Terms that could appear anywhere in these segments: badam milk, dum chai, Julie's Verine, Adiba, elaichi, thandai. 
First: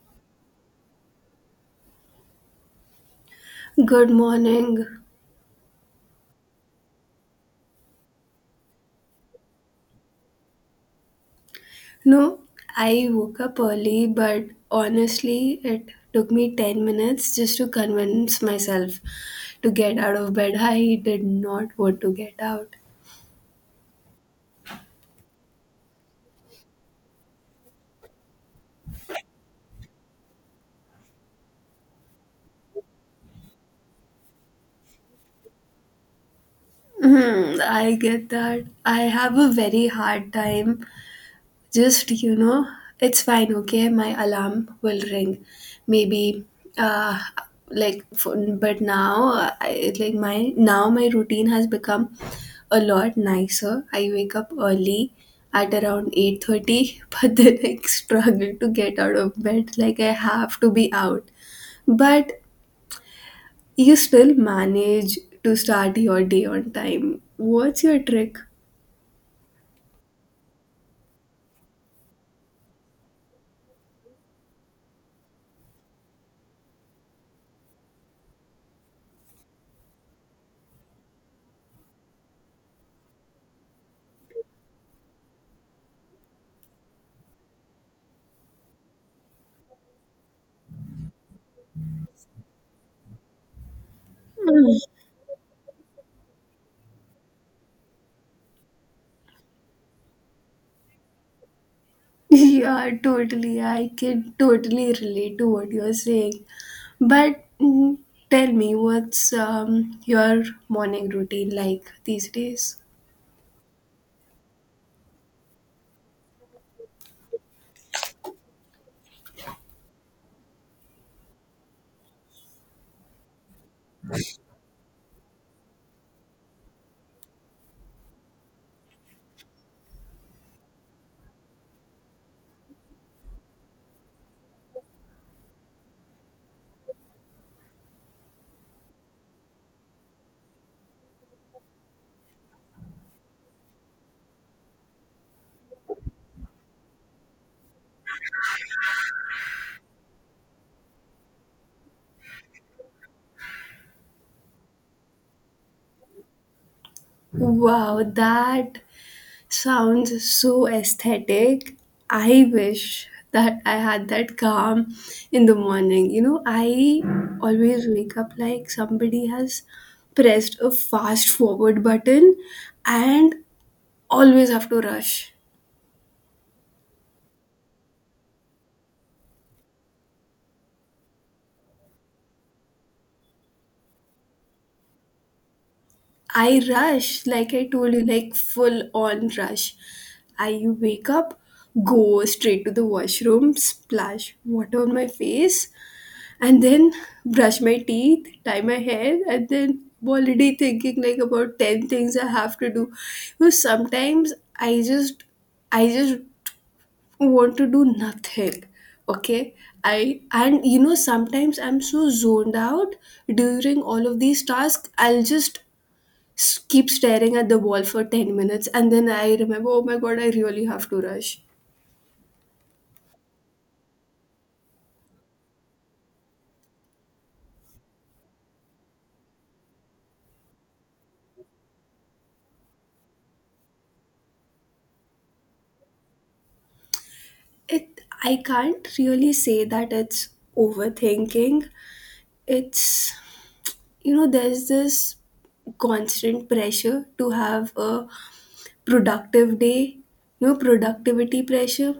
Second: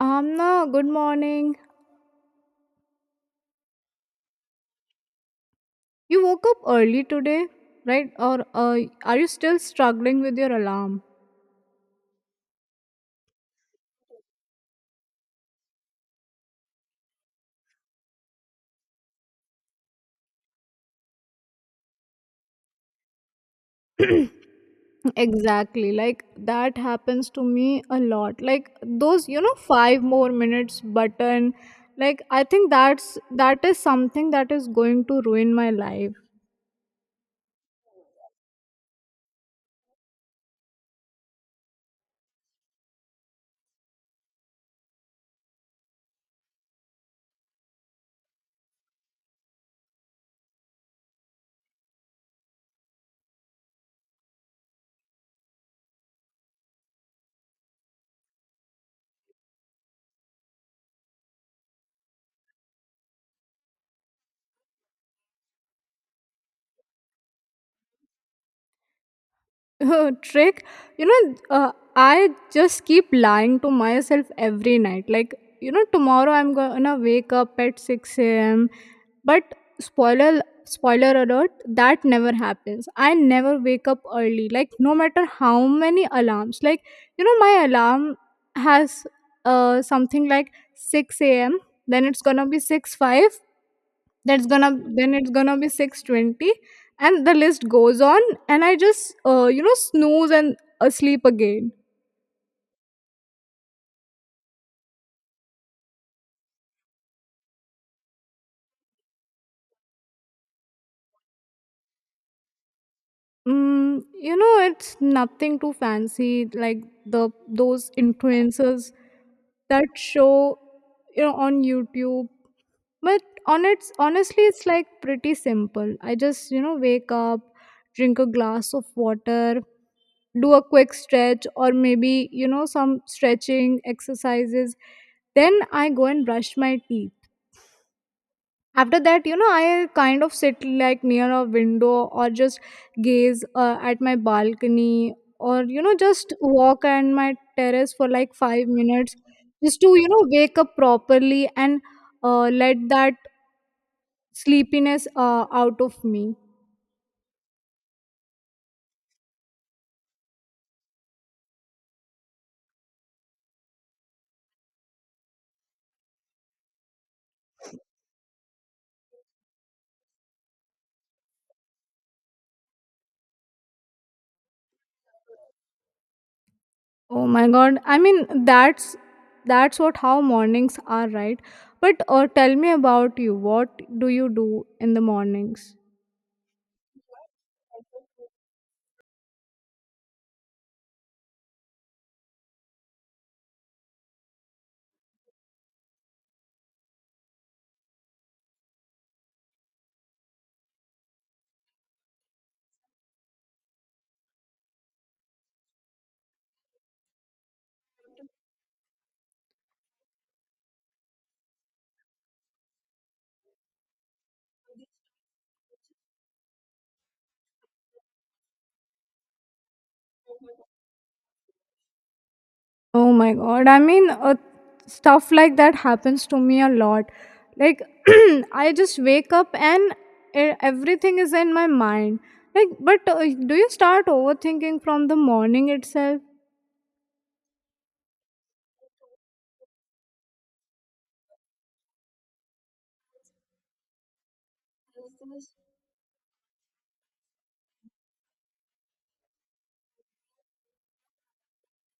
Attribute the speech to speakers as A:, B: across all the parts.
A: Amna, good morning.
B: Good morning.
A: You woke up early today, right? Or are you still struggling with your alarm?
B: No, I woke up early, but honestly, it took me 10 minutes just to convince myself to get out of bed. I did not want to get out.
A: Exactly. Like that happens to me a lot. Like those, 5 more minutes button. Like I think that is something that is going to ruin my life.
B: Hmm, I get that. I have a very hard time. Just, you know, it's fine, okay? My alarm will ring. Maybe, uh, like, but now, now my routine has become a lot nicer. I wake up early at around 8:30, but then I struggle to get out of bed. Like, I have to be out. But you still manage to start your day on time. What's your trick?
A: Trick. I just keep lying to myself every night, like, tomorrow I'm gonna wake up at 6 a.m. But spoiler alert, that never happens. I never wake up early, like, no matter how many alarms. Like, my alarm has something like 6 a.m., then it's gonna be 6 5, that's gonna then it's gonna be 6:20, and the list goes on, and I just snooze and asleep again.
B: Yeah, totally. I can totally relate to what you're saying. But tell me, what's your morning routine like these days?
A: It's nothing too fancy. Like the those influencers that show, on YouTube. But it's like pretty simple. I just wake up, drink a glass of water, do a quick stretch, or maybe some stretching exercises. Then I go and brush my teeth. After that, I kind of sit like near a window, or just gaze at my balcony, or just walk on my terrace for like 5 minutes, just to wake up properly, and let that sleepiness out of me.
B: Wow, that sounds so aesthetic. I wish that I had that calm in the morning. You know, I always wake up like somebody has pressed a fast forward button and always have to rush.
A: Oh my god, I mean, that's what how mornings are, right? But tell me about you. What do you do in the mornings?
B: I rush, like I told you, like full on rush. I wake up, go straight to the washroom, splash water on my face, and then brush my teeth, tie my hair, and then I'm already thinking like about 10 things I have to do. Because sometimes I just want to do nothing. Okay? I And you know sometimes I'm so zoned out during all of these tasks, I'll just keep staring at the wall for 10 minutes, and then I remember, oh my god, I really have to rush.
A: Oh my god. I mean, stuff like that happens to me a lot. Like, I just wake up and everything is in my mind. Like, but do you start overthinking from the morning itself?
B: It i can't really say that it's overthinking. It's You know, there's this constant pressure to have a productive day. You know, productivity pressure.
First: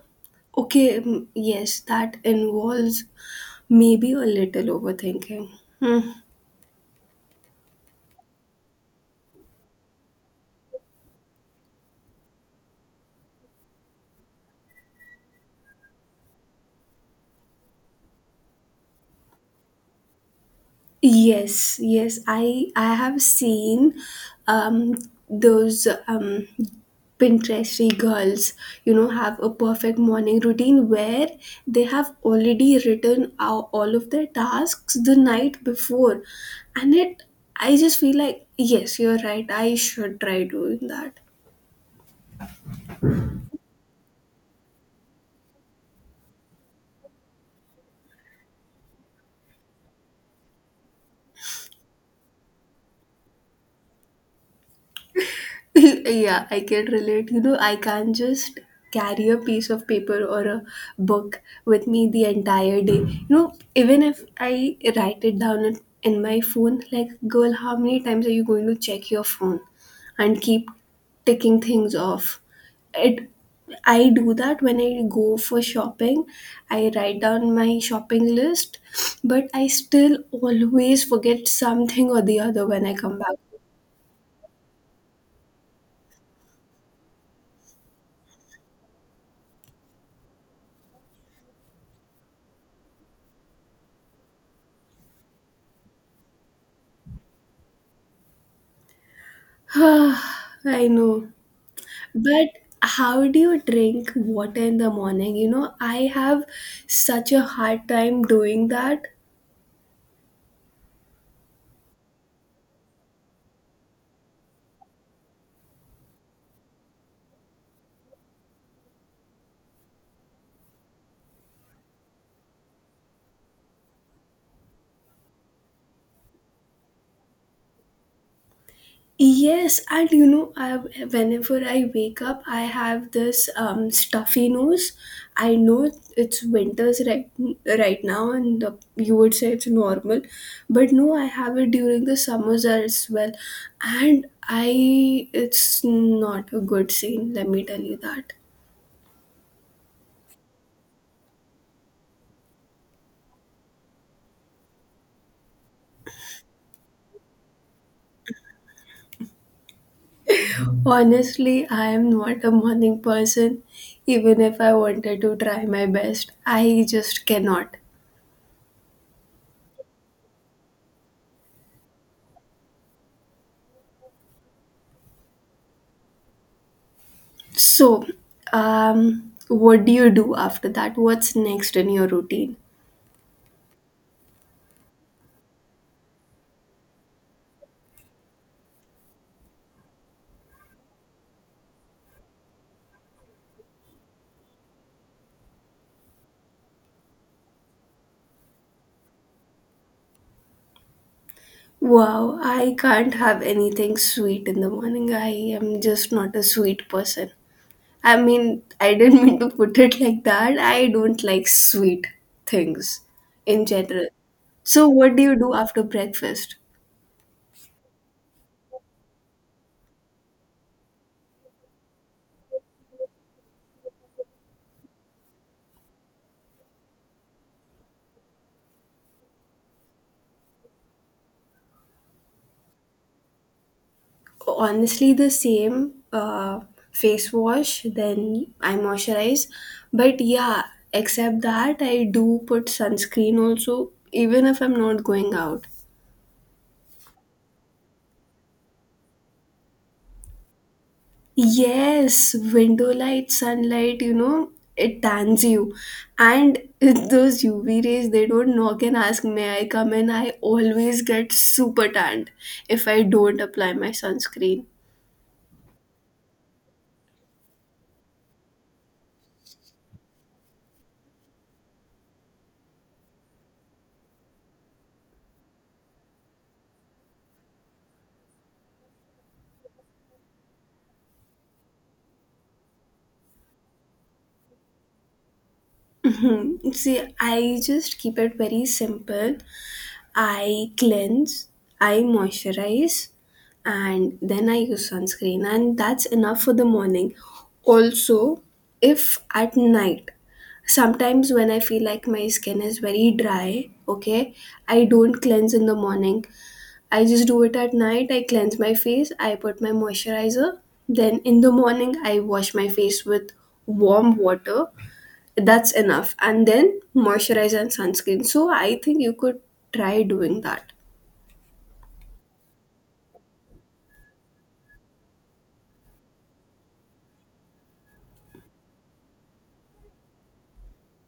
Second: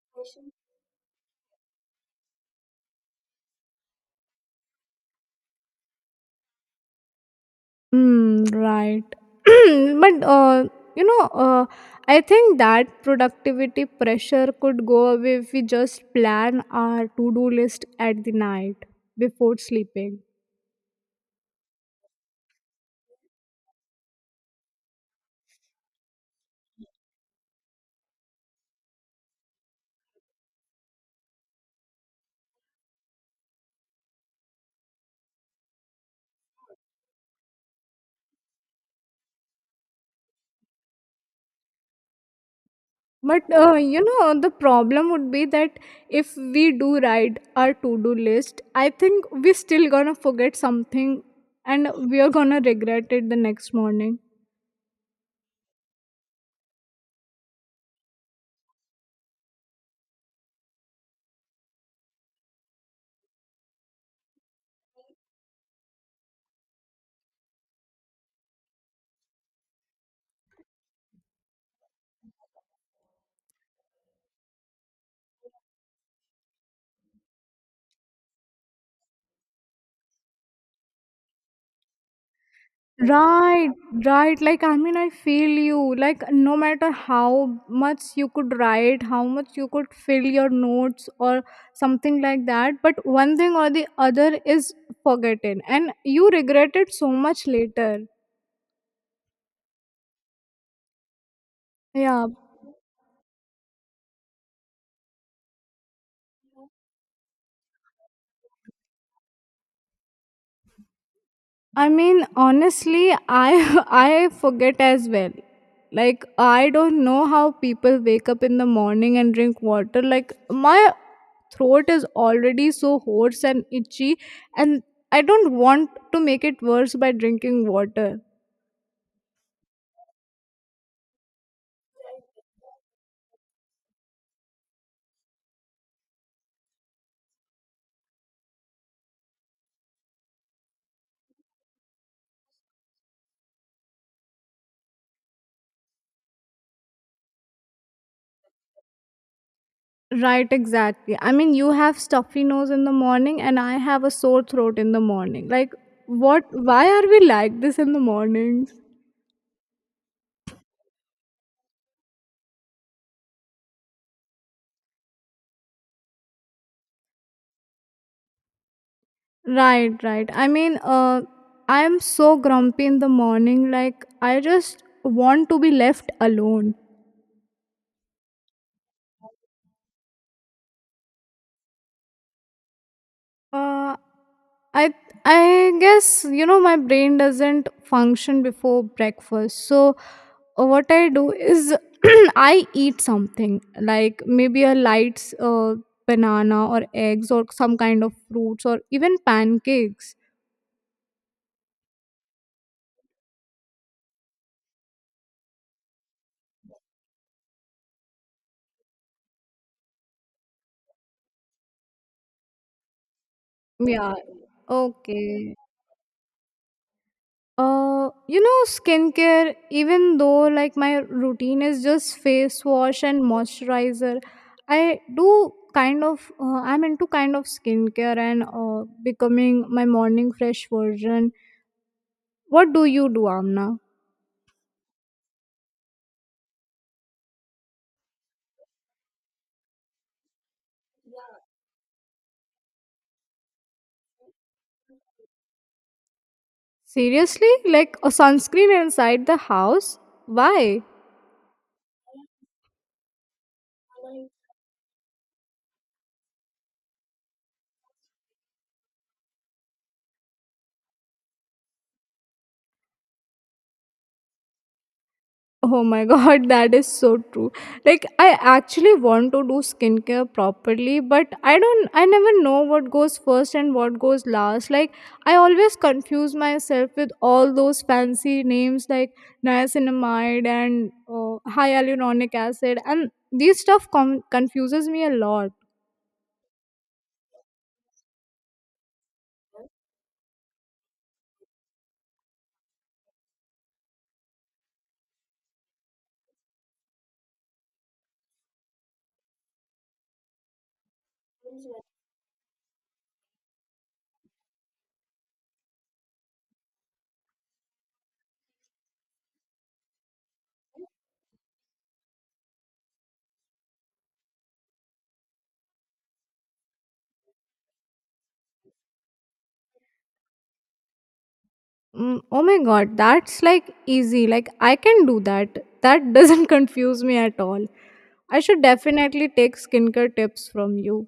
B: Okay, yes, that involves maybe a little overthinking. Hmm.
A: Hmm, right. But, you know, uh, I think that productivity pressure could go away if we just plan our to do list at the night before sleeping.
B: Yes, yes, I have seen um, those Pinteresty girls, you know, have a perfect morning routine where they have already written out all of their tasks the night before, and it I just feel like yes, you're right. I should try doing that.
A: But the problem would be that if we do write our to-do list, I think we still gonna forget something and we are gonna regret it the next morning.
B: Yeah, I can relate. You know, I can't just carry a piece of paper or a book with me the entire day. You know, even if I write it down in my phone, like, girl, how many times are you going to check your phone and keep ticking things off? It I do that when I go for shopping. I write down my shopping list, but I still always forget something or the other when I come back.
A: Right, right. Like, I mean, I feel you. Like, no matter how much you could write, how much you could fill your notes or something like that, but one thing or the other is forgotten and you regret it so much later.
B: I know.
A: Yeah.
B: But how do you drink water in the morning? You know, I have such a hard time doing that.
A: I mean, honestly, I I forget as well. Like, I don't know how people wake up in the morning and drink water. Like, my throat is already so hoarse and itchy, and I don't want to make it worse by drinking water.
B: Yes, and you know, I whenever I wake up, I have this stuffy nose. I know it's winters right now, and you would say it's normal, but no, I have it during the summers as well, and I it's not a good scene. Let me tell you that.
A: Right, exactly. I mean, you have stuffy nose in the morning, and I have a sore throat in the morning. Like, what? Why are we like this in the mornings?
B: Honestly, I am not a morning person. Even if I wanted to try my best, I just cannot.
A: Right, right. I mean, I am so grumpy in the morning. Like, I just want to be left alone.
B: So, what do you do after that? What's next in your routine?
A: Uh, I I guess my brain doesn't function before breakfast. So, what I do is I eat something like maybe a light banana or eggs or some kind of fruits or even pancakes.
B: Wow, I can't have anything sweet in the morning. I am just not a sweet person. I mean, I didn't mean to put it like that. I don't like sweet things in general.
A: Yeah.
B: So, what do you do
A: Okay.
B: after breakfast?
A: Skincare. Even though like my routine is just face wash and moisturizer, i do I'm into kind of skincare and becoming my morning fresh version. What do you do, Amna?
B: Honestly, the same, face wash, then I moisturize. But yeah, except that I do put sunscreen also, even if I'm not going out.
A: Seriously? Like, a sunscreen inside the house? Why?
B: Yes, window light, sunlight, you know, it tans you, and those UV rays, they don't knock and ask, may I come in. I always get super tanned if I don't apply my sunscreen.
A: Oh my god, that is so true. Like, I actually want to do skincare properly, but I never know what goes first and what goes last. Like, I always confuse myself with all those fancy names like niacinamide and hyaluronic acid, and these stuff confuses me a lot.
B: Mhm. See, I just keep it very simple. I cleanse, I moisturize, and then I use sunscreen, and that's enough for the morning. Also, if at night, sometimes when I feel like my skin is very dry, okay, I don't cleanse in the morning. I just do it at night. I cleanse my face, I put my moisturizer, then in the morning, I wash my face with warm water. That's enough, and then moisturizer and sunscreen. So I think you could try doing that.
A: Oh my god, that's like easy. Like, I can do that. That doesn't confuse me at all. I should definitely take skincare tips from you.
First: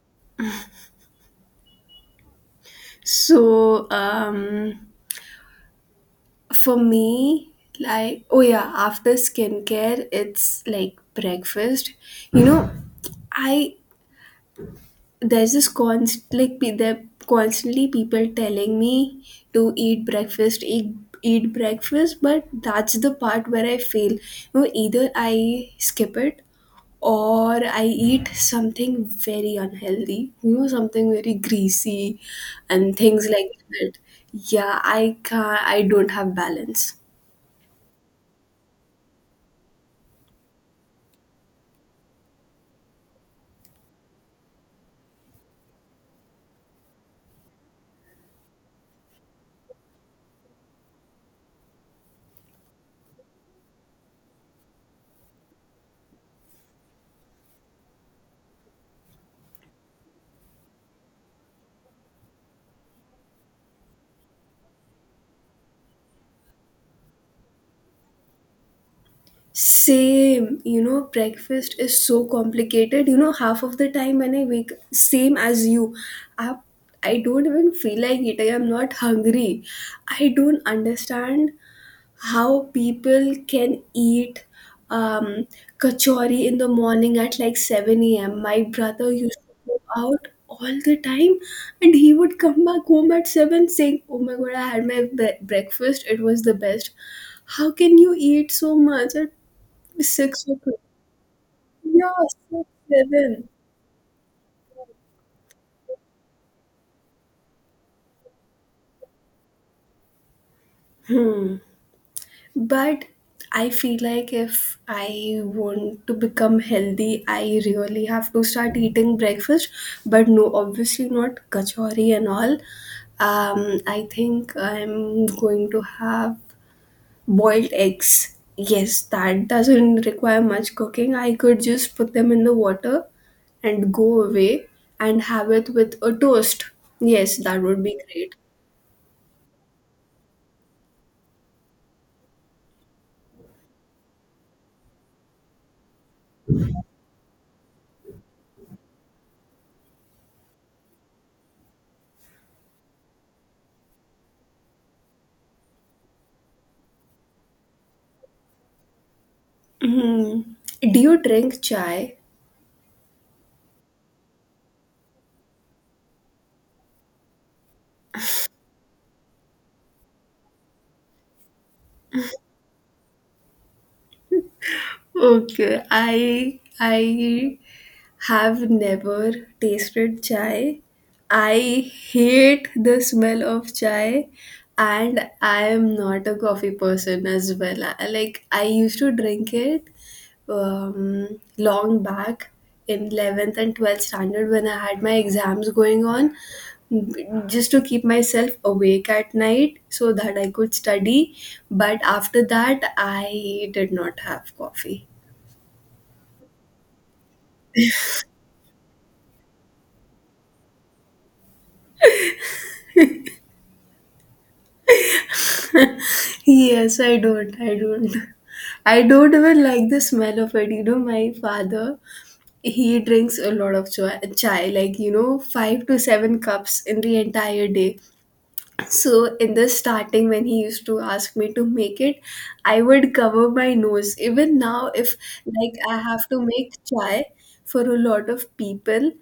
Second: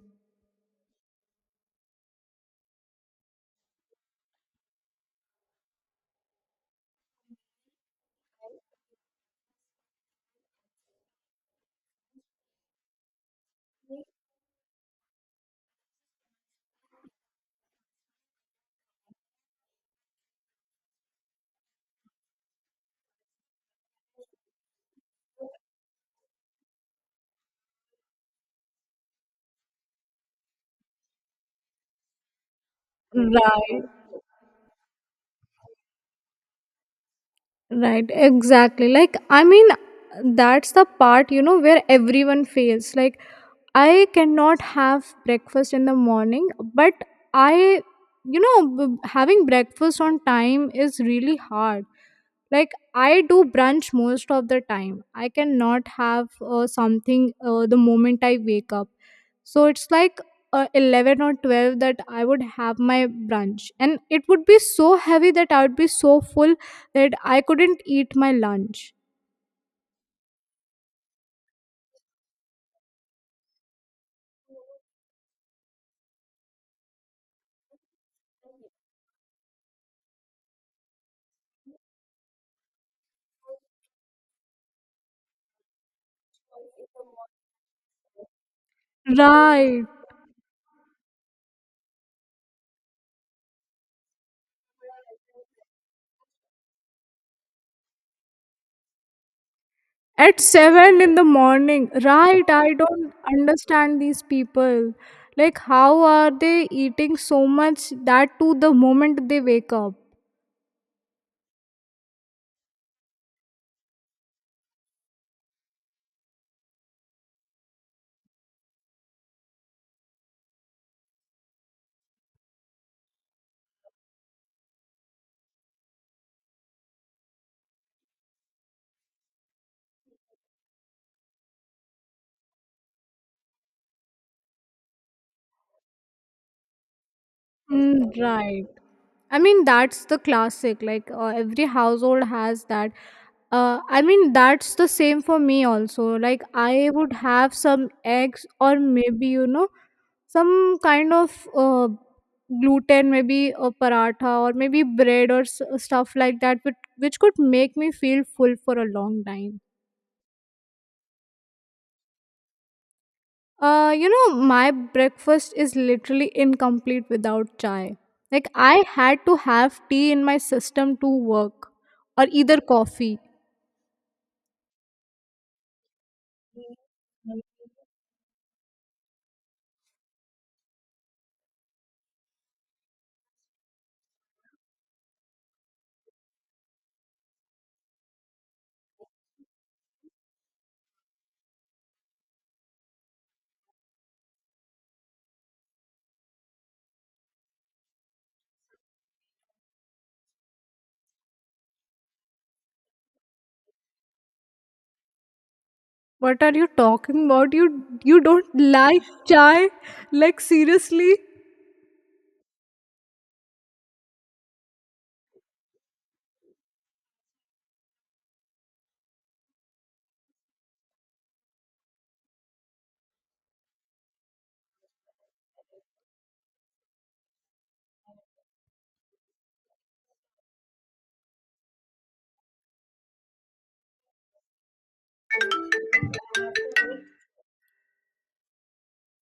B: So, for me, like, oh yeah, after skincare it's like breakfast. You know, I there's this constant, like, there constantly people telling me to eat breakfast, eat breakfast. But that's the part where I fail. You know, either I skip it, or I eat something very unhealthy, you know, something very greasy and things like
A: Right,
B: that. Yeah, I can't, I don't have balance.
A: right, exactly. Like, I mean, that's the part, where everyone fails. Like, I cannot have breakfast in the morning, but I, you know, b- having breakfast on time is really hard. Like, I do brunch most of the time. I cannot have something the moment I wake up. So it's like 11 or 12 that I would have my brunch, and it would be so heavy that I would be so full that I couldn't eat my lunch.
B: Same, you know, breakfast is so complicated. You know, half of the time when I wake, same as you, I, I don't even feel like eating. I'm not hungry. I don't understand how people can eat um, kachori in the morning at like 7 a.m. My brother used to go
A: Right.
B: out all the time, and he would come back home at 7 saying, oh my god, I had my breakfast, it was the best. How can you eat so much at
A: At
B: 6 o'clock?
A: 7 in the morning,
B: Yeah,
A: right?
B: 6,
A: I don't
B: 7.
A: understand these people. Like, how are they eating so much that to the moment they wake up?
B: Hmm. But I feel like if I want to become healthy, I really have to start eating breakfast. But no, obviously not kachori and all. I think I'm going to have boiled eggs. Yes, that doesn't require much cooking. I could just put them in the water and go away and have it with a toast. Yes, that would be great.
A: Right. I mean, that's the classic. Like, every household has that. I mean, that's the same for me also. Like, I would have some eggs, or maybe some kind of gluten, maybe a paratha or maybe bread or stuff like that, which could make me feel full for a long time.
B: Mhm. Do you drink chai?
A: My breakfast is literally incomplete without chai. Like, I had to have tea in my system to work, or either coffee.
B: Okay, I have never tasted chai. I hate the smell of chai, and I am not a coffee person as well. Like, I used to drink it long back in 11th and 12th standard when I had my exams going on, just to keep myself awake at night so that I could study. But after that, I did not have coffee.
A: What are you talking about? You don't like chai? Like, seriously?
B: Yes, I don't. I don't. I don't even like the smell of it. You know, my father, he drinks a lot of chai, like, you know, 5 to 7 cups in the entire day. So in the starting, when he used to ask me to make it, I would cover my nose. Even now, if like I have to make chai for a lot of people,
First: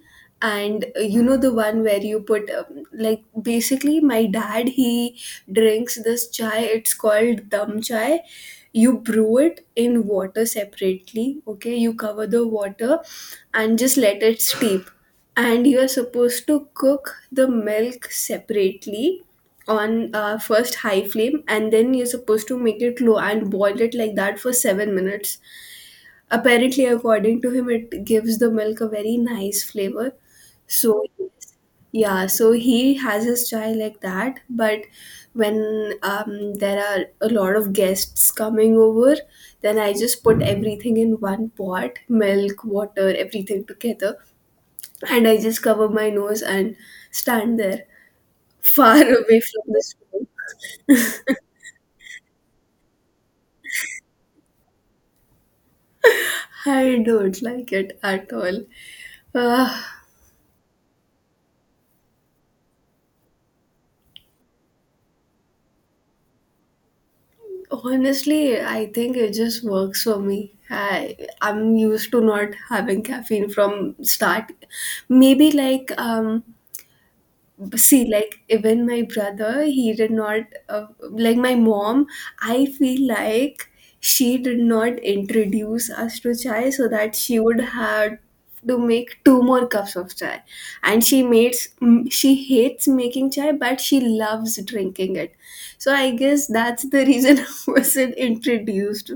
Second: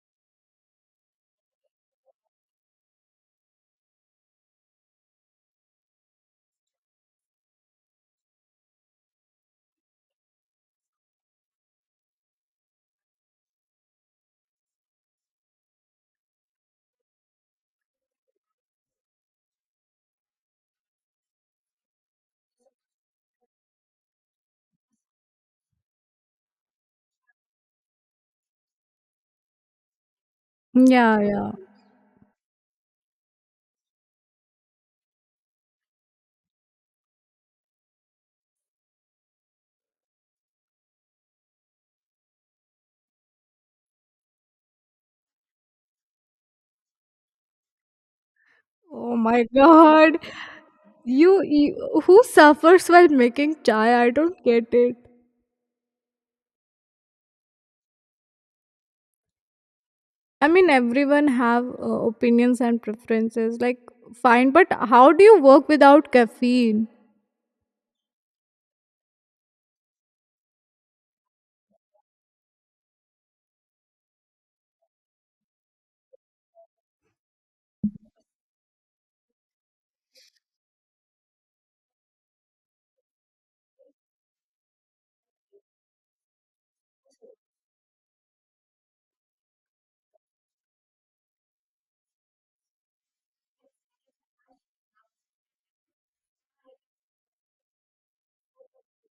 B: and you know the one where you put, like, basically my dad, he drinks this chai. It's called dum chai. You brew it in water separately. Okay, you cover the water and just let it steep. And you are supposed to cook the milk separately on first high flame, and then you're supposed to make it low and boil it like that for 7 minutes, apparently according to him it gives the milk a very nice flavor. So
A: Yeah, yeah.
B: yeah, so he has his chai like that. But when there are a lot of guests coming over, then I just put everything in one pot, milk, water, everything together, and I just cover my nose and stand there far
A: Oh
B: away
A: my
B: from the
A: god.
B: smoke.
A: You who suffers while making chai? I don't get it.
B: I don't like it at all. Uh,
A: I mean, everyone have opinions and preferences. Like, fine, but how do you work without caffeine?
B: Honestly, I think it just works for me. I'm used to not having caffeine from start. Maybe like, see, like, even my brother, he did not, like, my mom, I feel like she did not introduce us to chai so that she would have to make 2 more cups of chai. And she makes, she hates making chai, but she loves drinking it. So I guess that's the reason. I wasn't introduced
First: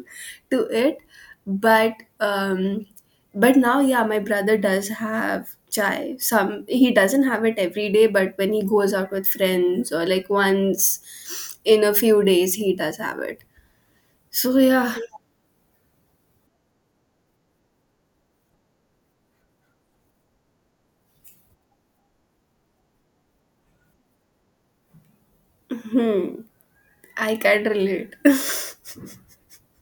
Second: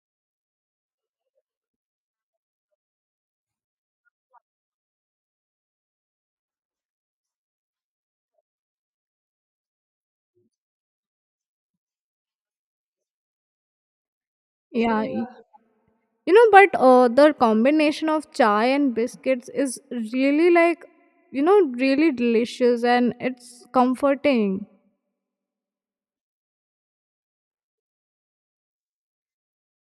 B: to it. But um now, yeah, my brother does have chai. Some He doesn't have it every day, but when he goes out with friends, or like once in a few days, he does have it. So yeah,
A: Yeah, but the combination of chai and biscuits is really like, really delicious and it's comforting.
B: hmm, I can relate.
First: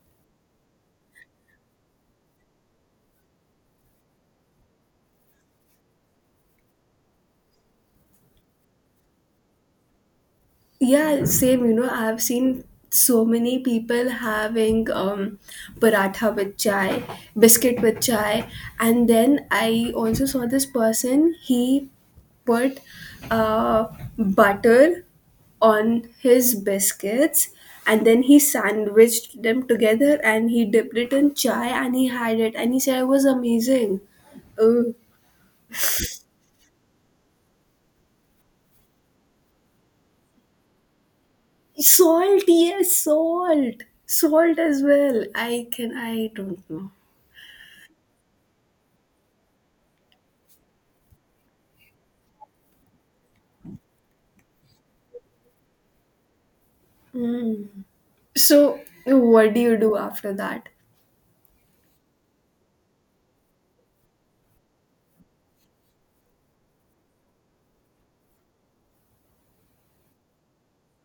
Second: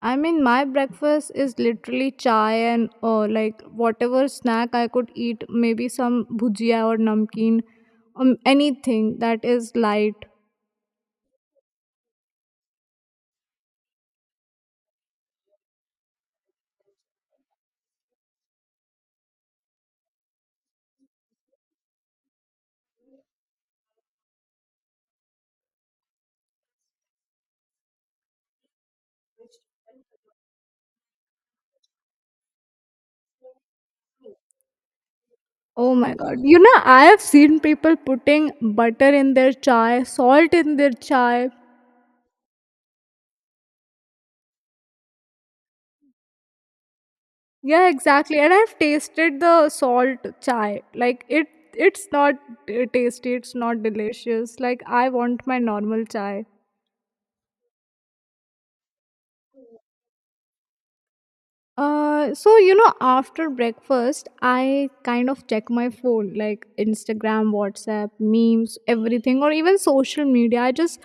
A: I mean, my breakfast is literally chai and like whatever snack I could eat, maybe some bhujia or namkeen, anything that is light.
B: Yeah, same. You know, I've seen so many people having paratha with chai, biscuit with chai, and then I also saw this person. He put uh, butter on his biscuits, and then he sandwiched them together, and he dipped it in chai, and he had it, and he said it was amazing. Uh,
A: Oh my god. You know, I have seen people putting butter in their chai, salt in their chai,
B: Salt, yes, salt, salt as well. I don't know.
A: yeah, exactly. And I've tasted the salt chai. Like, it's not tasty, it's not delicious. Like, I want my normal chai.
B: Mm. So what do you do after that?
A: So after breakfast I kind of check my phone, like Instagram, WhatsApp, memes, everything, or even social media. I just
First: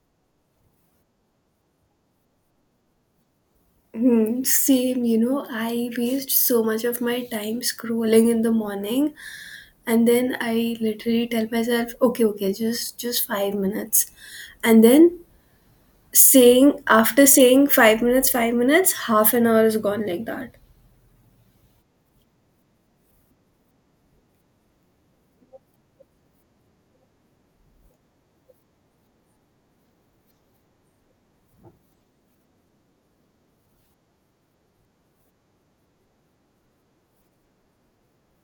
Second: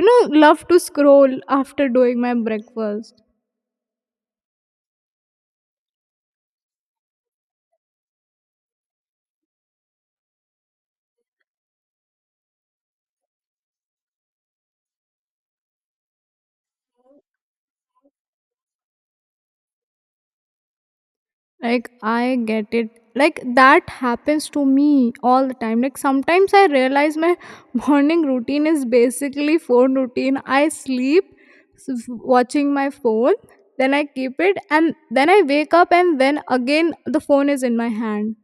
A: love to scroll after doing my breakfast.
B: Hmm, same, you know, I waste so much of my time scrolling in the morning, and then I literally tell myself, okay, okay, just 5 minutes. And then saying after saying 5 minutes, 5 minutes, half an hour is gone like that.
A: Like, I get it. Like, that happens to me all the time. Like, sometimes I realize my morning routine is basically phone routine. I sleep watching my phone, then I keep it, and then I wake up, and then again the phone is in my hand.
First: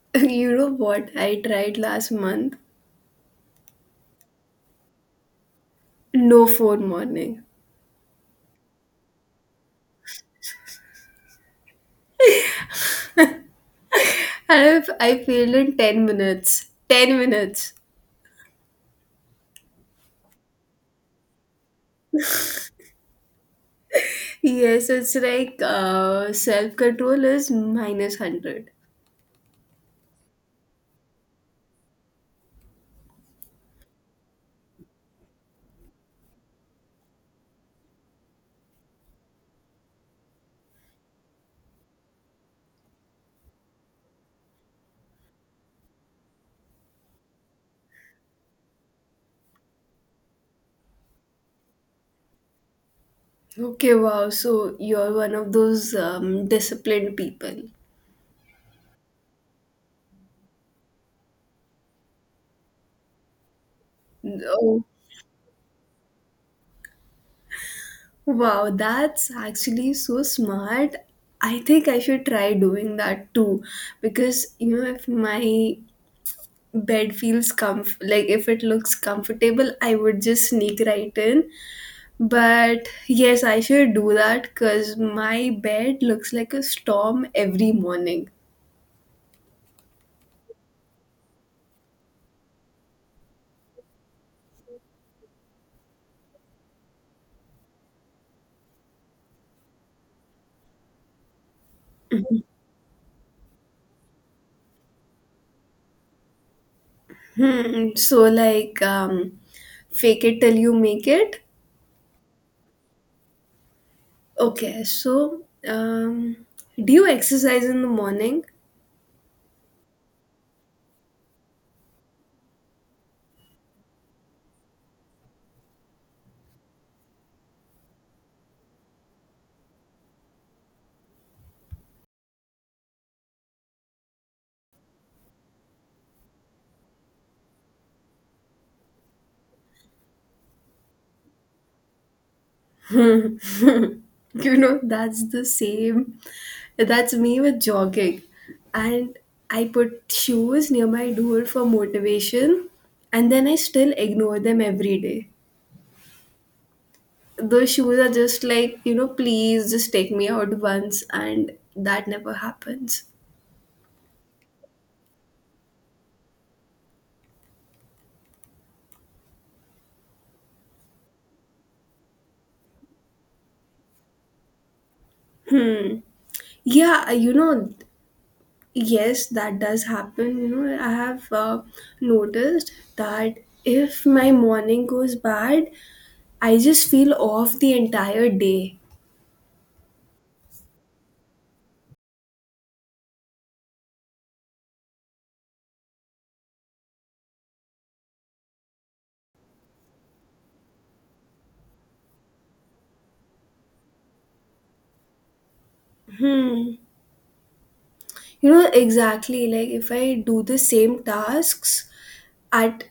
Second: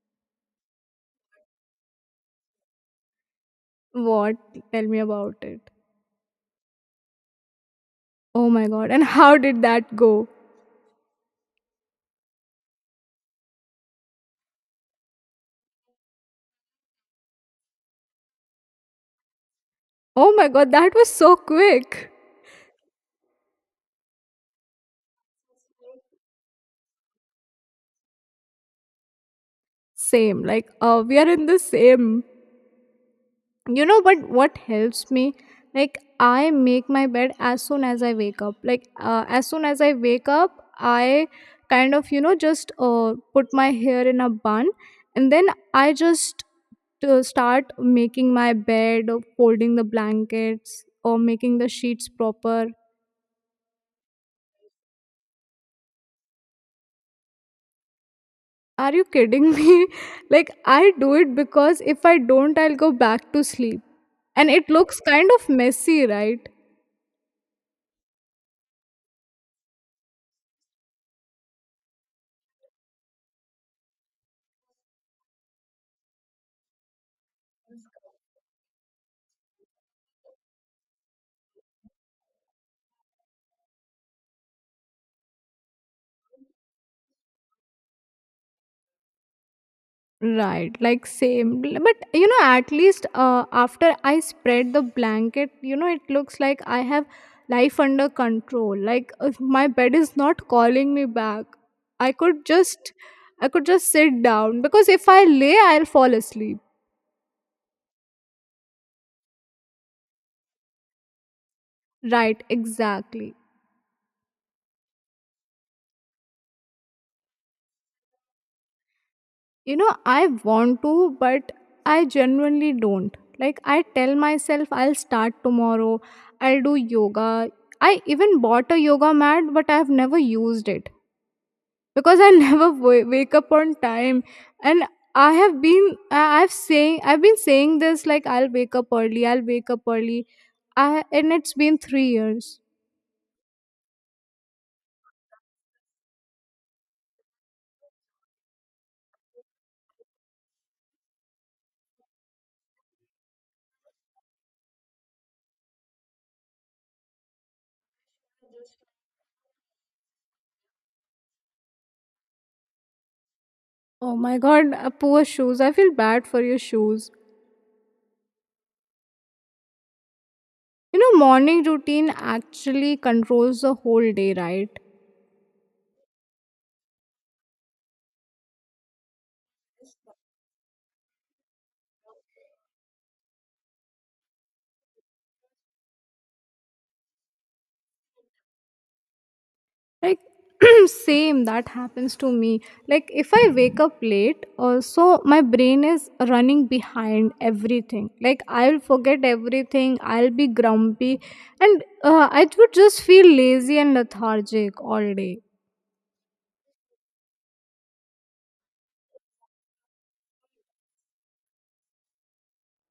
B: You know what? I tried last month.
A: What? Tell me about it.
B: No phone morning.
A: Oh my god. And how did that go?
B: And I failed in 10 minutes. 10 minutes.
A: Oh my god, that was so quick.
B: Yes, it's like self control is minus 100.
A: Same. Like, we are in the same, but what helps me, like, I make my bed as soon as I wake up. Like, as soon as I wake up, I kind of just put my hair in a bun, and then I just to start making my bed or folding the blankets or making the sheets proper.
B: Okay, wow. So you're one of those disciplined people.
A: Are you kidding me? Like, I do it because if I don't, I'll go back to sleep and it
B: Oh,
A: looks kind of messy, right?
B: wow. That's actually so smart. I think I should try doing that too. Because, you know, if my bed feels comf like if it looks comfortable, I would just sneak right in. But yes, I should do that because my bed looks like a storm every morning.
A: Right, like same. But you know, at least after I spread the blanket, it looks like I have life under control. Like, my bed is not calling me back. I could just, I could just sit down because if I lay, I'll fall asleep.
B: Hmm. So like um, Fake it till you make it.
A: Right, exactly.
B: Okay. So um, do you exercise in the morning?
A: You know, I want to, but I genuinely don't. Like, I tell myself, I'll start tomorrow. I'll do yoga. I even bought a yoga mat, but I've never used it because I never wake up on time, and I've been saying this, like, I'll wake up early I'll wake up early and it's been 3 years.
B: You know that's the same. That's me with jogging, and I put shoes near my door for motivation, and then I still ignore them every day. Those shoes are just like please just take me out once, and that never happens.
A: Oh my god, poor shoes. I feel bad for your shoes. You know, morning routine actually controls the whole day, right?
B: Hmm. Yeah, you know, Yes, that does happen. I have noticed that if my morning goes bad, I just feel off the entire day.
A: Like, same. That happens to me. Like, if I wake up late also, my brain is running behind everything. Like, I'll forget everything, I'll be grumpy, and I would just feel lazy and lethargic all day.
B: Hmm. You know, exactly. Like if I do the same tasks at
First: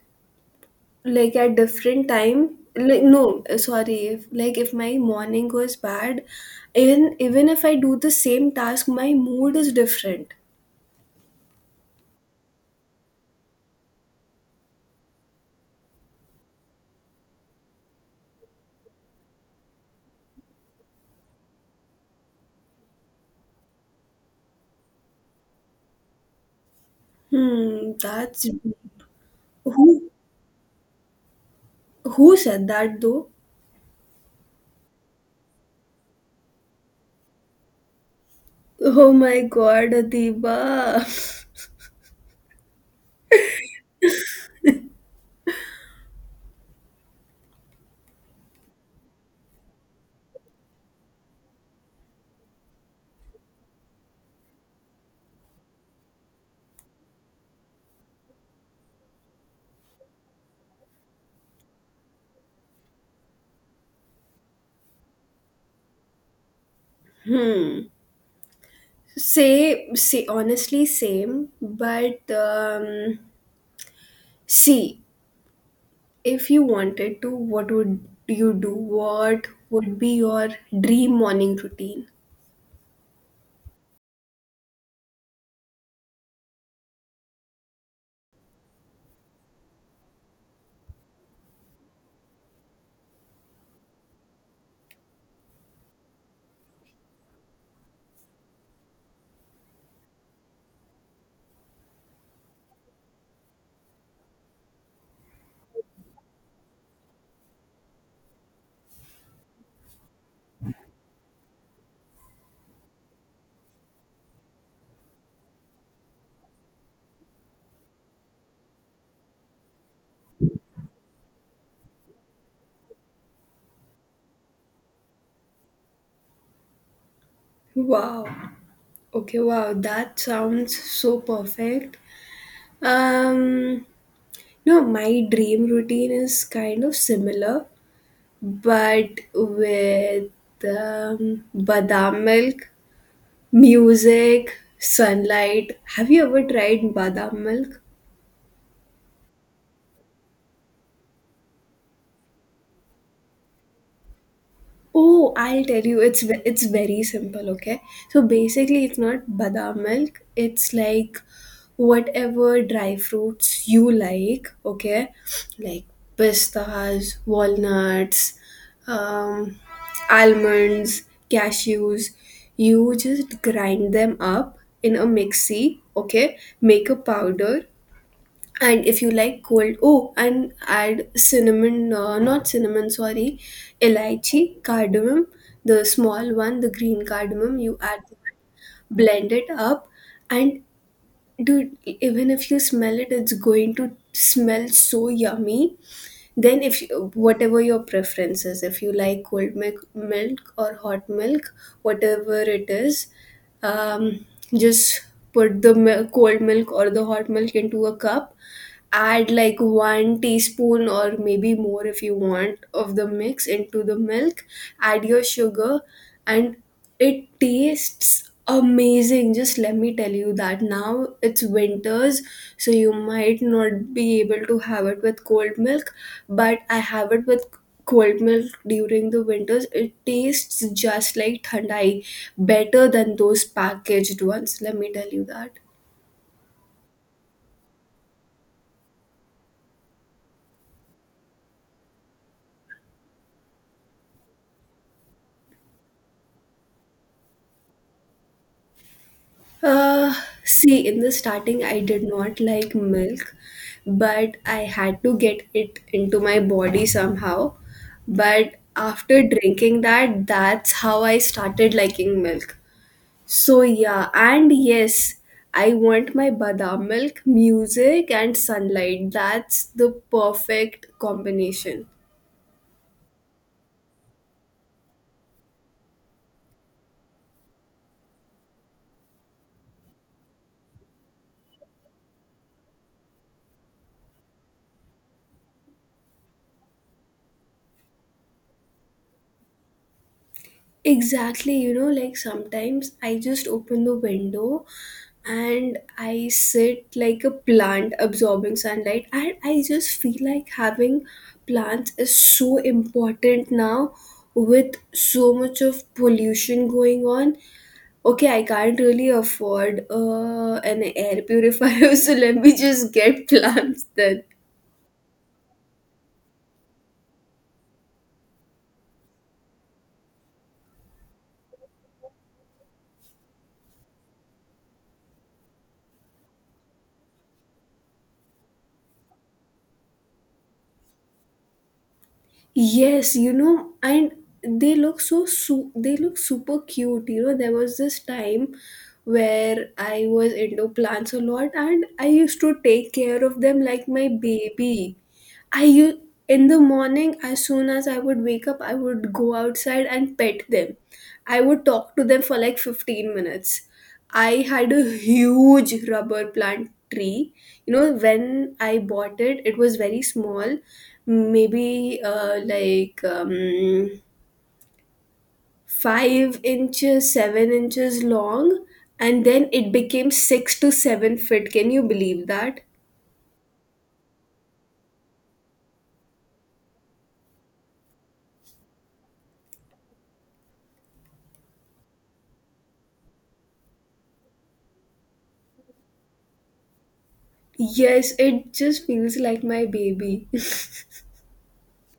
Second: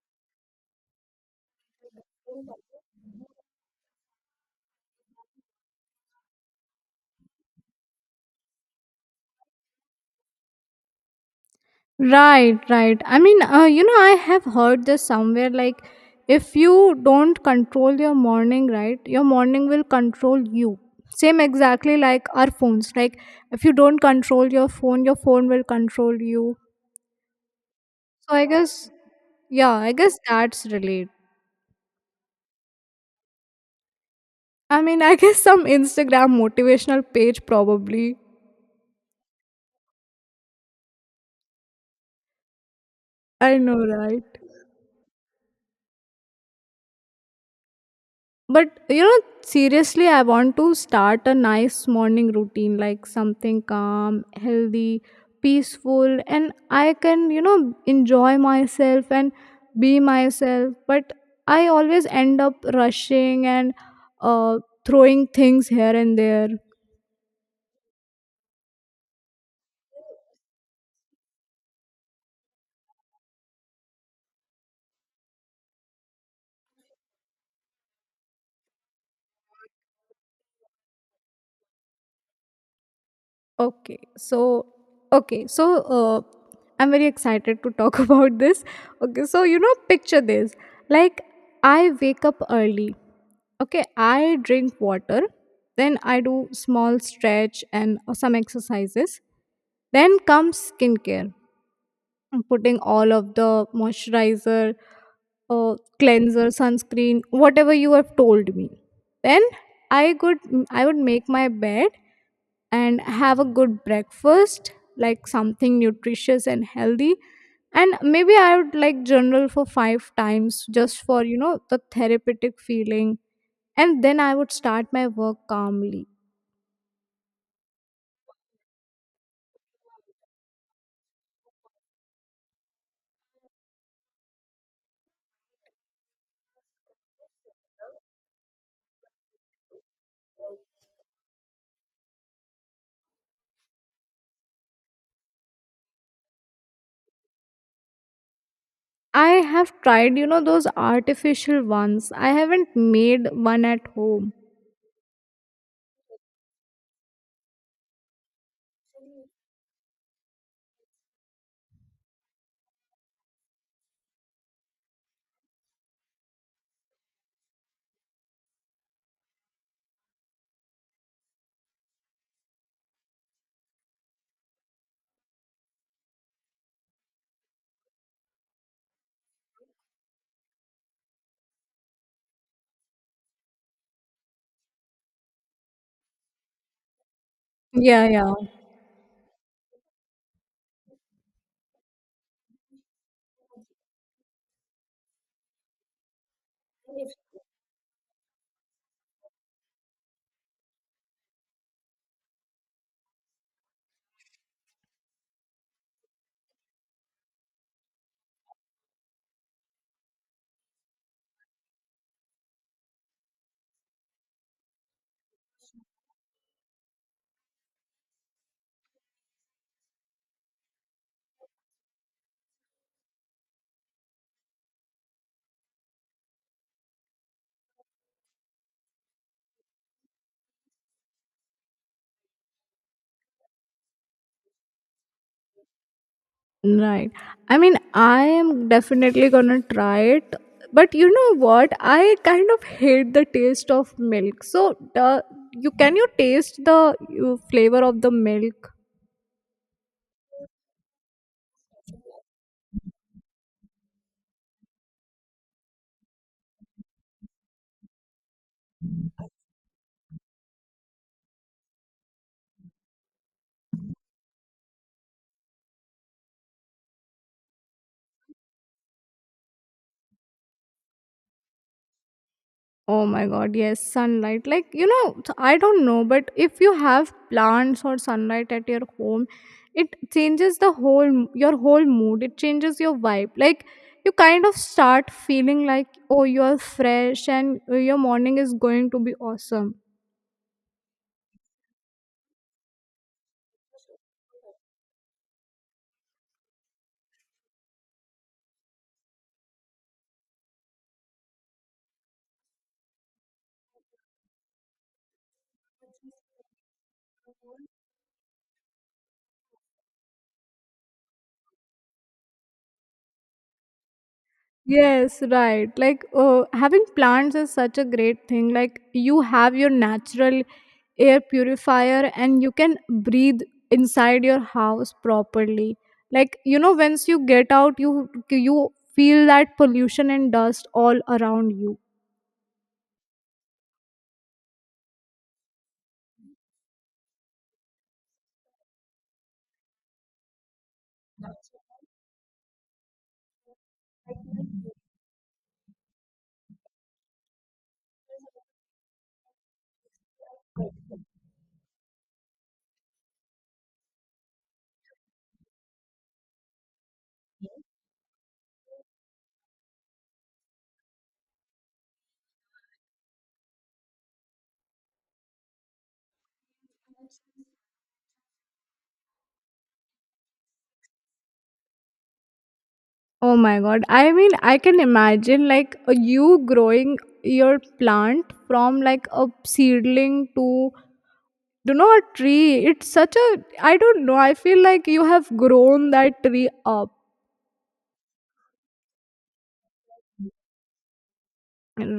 B: like at different time, like no, sorry. If like if my morning goes bad, even if I do the same task, my mood is different.
A: Right, right. I mean, I have heard this somewhere, like, if you don't control your morning, right, your morning will control you. Same, exactly, like our phones. Like, if you don't control your phone will control you.
B: Hmm.
A: So I
B: That's
A: guess, yeah, I
B: who
A: guess that's related.
B: who said that though?
A: I mean, I guess some Instagram motivational page probably.
B: Oh my god, Adiba.
A: I know, right? But you know, seriously, I want to start a nice morning routine, like something calm, healthy, peaceful, and I can, enjoy myself and be myself. But I always end up rushing and uh, throwing things here and there.
B: hmm. Honestly, same. But see, if you wanted to, what would you do? What would be your dream morning routine?
A: Okay, so okay, so uh, I'm very excited to talk about this. Okay, so picture this: like, I wake up early. Okay, I drink water, then I do small stretch and some exercises. Then comes skincare, I'm putting all of the moisturizer, cleanser, sunscreen, whatever you have told me. Then I could I would make my bed and have a good breakfast, like something nutritious and healthy, and maybe I would like journal for 5 times, just for the therapeutic feeling, and then I would start my work calmly.
B: Wow. Okay, wow, that sounds so perfect. Um, no, my dream routine is kind of similar, but with badam milk, music, sunlight. Have you ever tried badam milk?
A: I have tried, those artificial ones. I haven't made one at home.
B: Oh, I'll tell you. It's it's very simple, okay? So basically, it's not badam milk. It's like whatever dry fruits you like, okay? Like pistas, walnuts, um, almonds, cashews. You just grind them up in a mixie, okay? Make a powder, and if you like cold, oh, and add cinnamon not cinnamon sorry elaichi, cardamom, the small one, the green cardamom, you add
A: Yeah, yeah.
B: that, blend it up, and dude, even if you smell it, it's going to smell so yummy. Then if you, whatever your preference is, if you like cold milk or hot milk, whatever it is, um, just put the cold milk or the hot milk into a cup, add like one teaspoon or maybe more if you want of the mix into the milk, add your sugar, and it tastes amazing. Just let me tell you that. Now it's winters, so you might not be able to have it with cold milk, but I have it with cold milk during the winters. It tastes just like thandai, better than those packaged ones, let me tell you that.
A: Right. I mean, I am definitely gonna try it. But you know what? I kind of hate the taste of milk. So, you taste the flavor of the milk?
B: Uh, see, in the starting, I did not like milk, but I had to get it into my body somehow. But after drinking that, that's how I started liking milk. So, yeah, and yes, I want my badam milk, music, and sunlight. That's the perfect combination.
A: Oh my god, yes, sunlight. Like, you know, I don't know, but if you have plants or sunlight at your home, it changes the whole your whole mood. It changes your vibe. Like, you kind of start feeling like, oh, you are fresh, and your morning is going to be awesome.
B: Exactly, you know, like sometimes I just open the window and I sit like a plant absorbing sunlight, and I just feel like having plants is so important now with so much of pollution going on. Okay, I can't really afford an air purifier, so let me just get plants then.
A: Yes, right. Like, having plants is such a great thing. Like, you have your natural air purifier and you can breathe inside your house properly. Like, once you get out, you feel that pollution and dust all around you.
B: Yes, you know, and they look so they look super cute. You know, there was this time where I was into plants a lot, and I used to take care of them like my baby. I u- in the morning, as soon as I would wake up, I would go outside and pet them. I would talk to them for like 15 minutes. I had a huge rubber plant tree. You know, when I bought it, it was very small, maybe 5 inches, 7 inches long, and then it became 6 to 7 feet. Can you believe that?
A: Oh my god. I mean, I can imagine, like, you growing your plant from like a seedling to do not tree. It's such a, I don't know, I feel like you have grown that tree up.
B: Yes, it just feels like my baby.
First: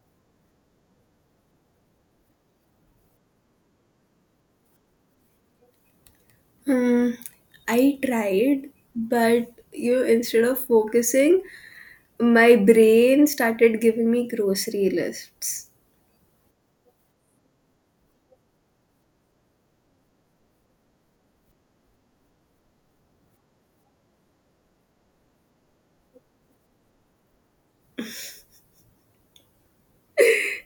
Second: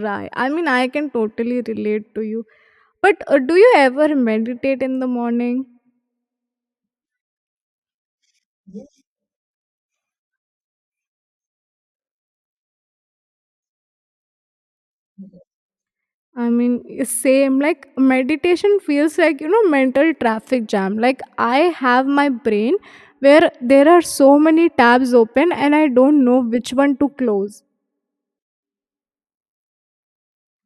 A: Right, I mean, I can totally relate to you. But do you ever meditate in the morning?
B: Hmm, I tried, but you know, instead of focusing, my brain started giving me grocery lists.
A: I mean, it's same. Like, meditation feels like, mental traffic jam. Like, I have my brain where there are so many tabs open and I don't know which one to close.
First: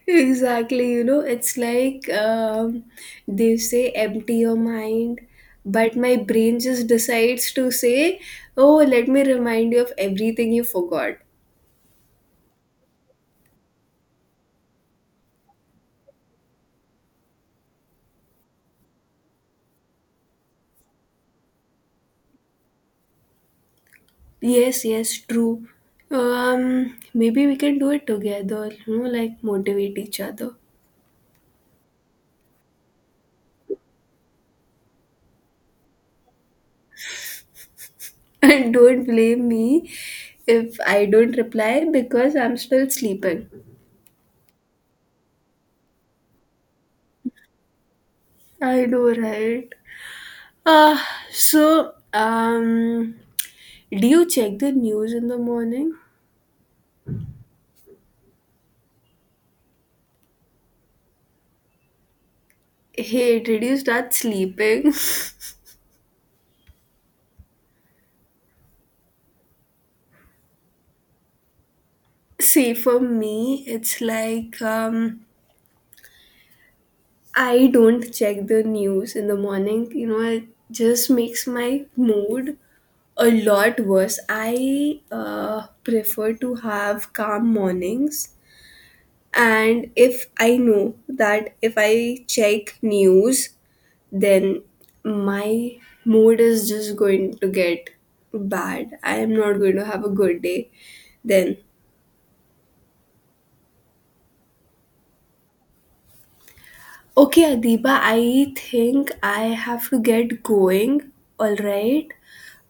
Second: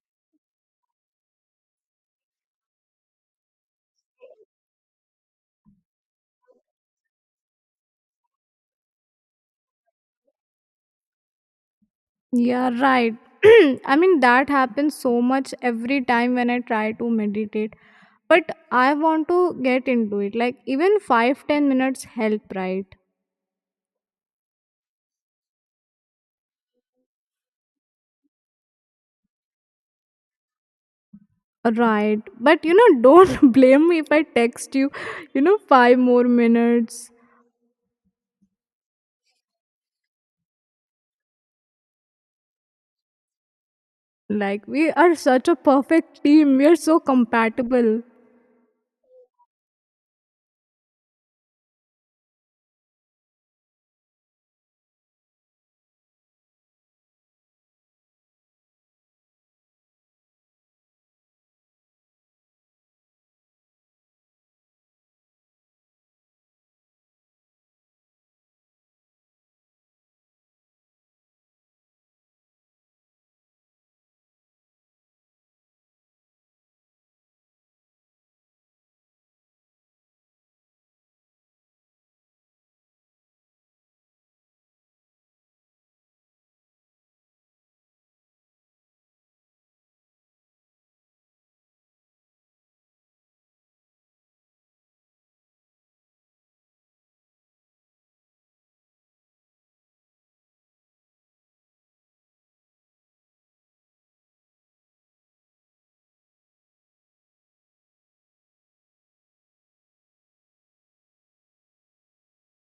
B: Exactly, you know, it's like they say empty your mind, but my brain just decides to say, oh, let me remind you of everything you forgot.
A: Yeah, right. I mean, that happens so much every time when I try to meditate. But I want to get into it. Like, even 5-10 minutes help, right?
B: Yes, yes, true. Maybe we can do it together, you know, like motivate each other.
A: Right. But, you know, don't blame me if I text you, 5 more minutes.
B: And don't blame me if I don't reply because I'm still sleeping.
A: Like, we are such a perfect team. We are so compatible.
B: I know, right? Uh, so, do you check the news in the morning? Hey, did you start sleeping? See, for me, it's like I don't check the news in the morning. You know, it just makes my mood a lot worse. I prefer to have calm mornings. And if I know that if I check news, then my mood is just going to get bad. I am not going to have a good day. Then, okay, Adiba, I think I have to get going. All right.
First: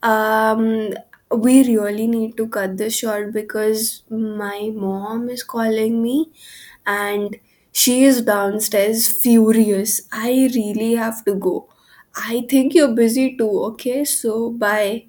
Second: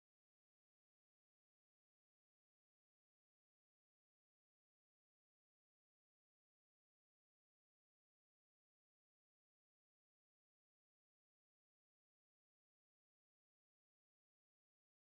B: Um, we really need to cut this short because my mom is calling me and she is downstairs furious. I really have to go. I think you're busy too. Okay, so bye.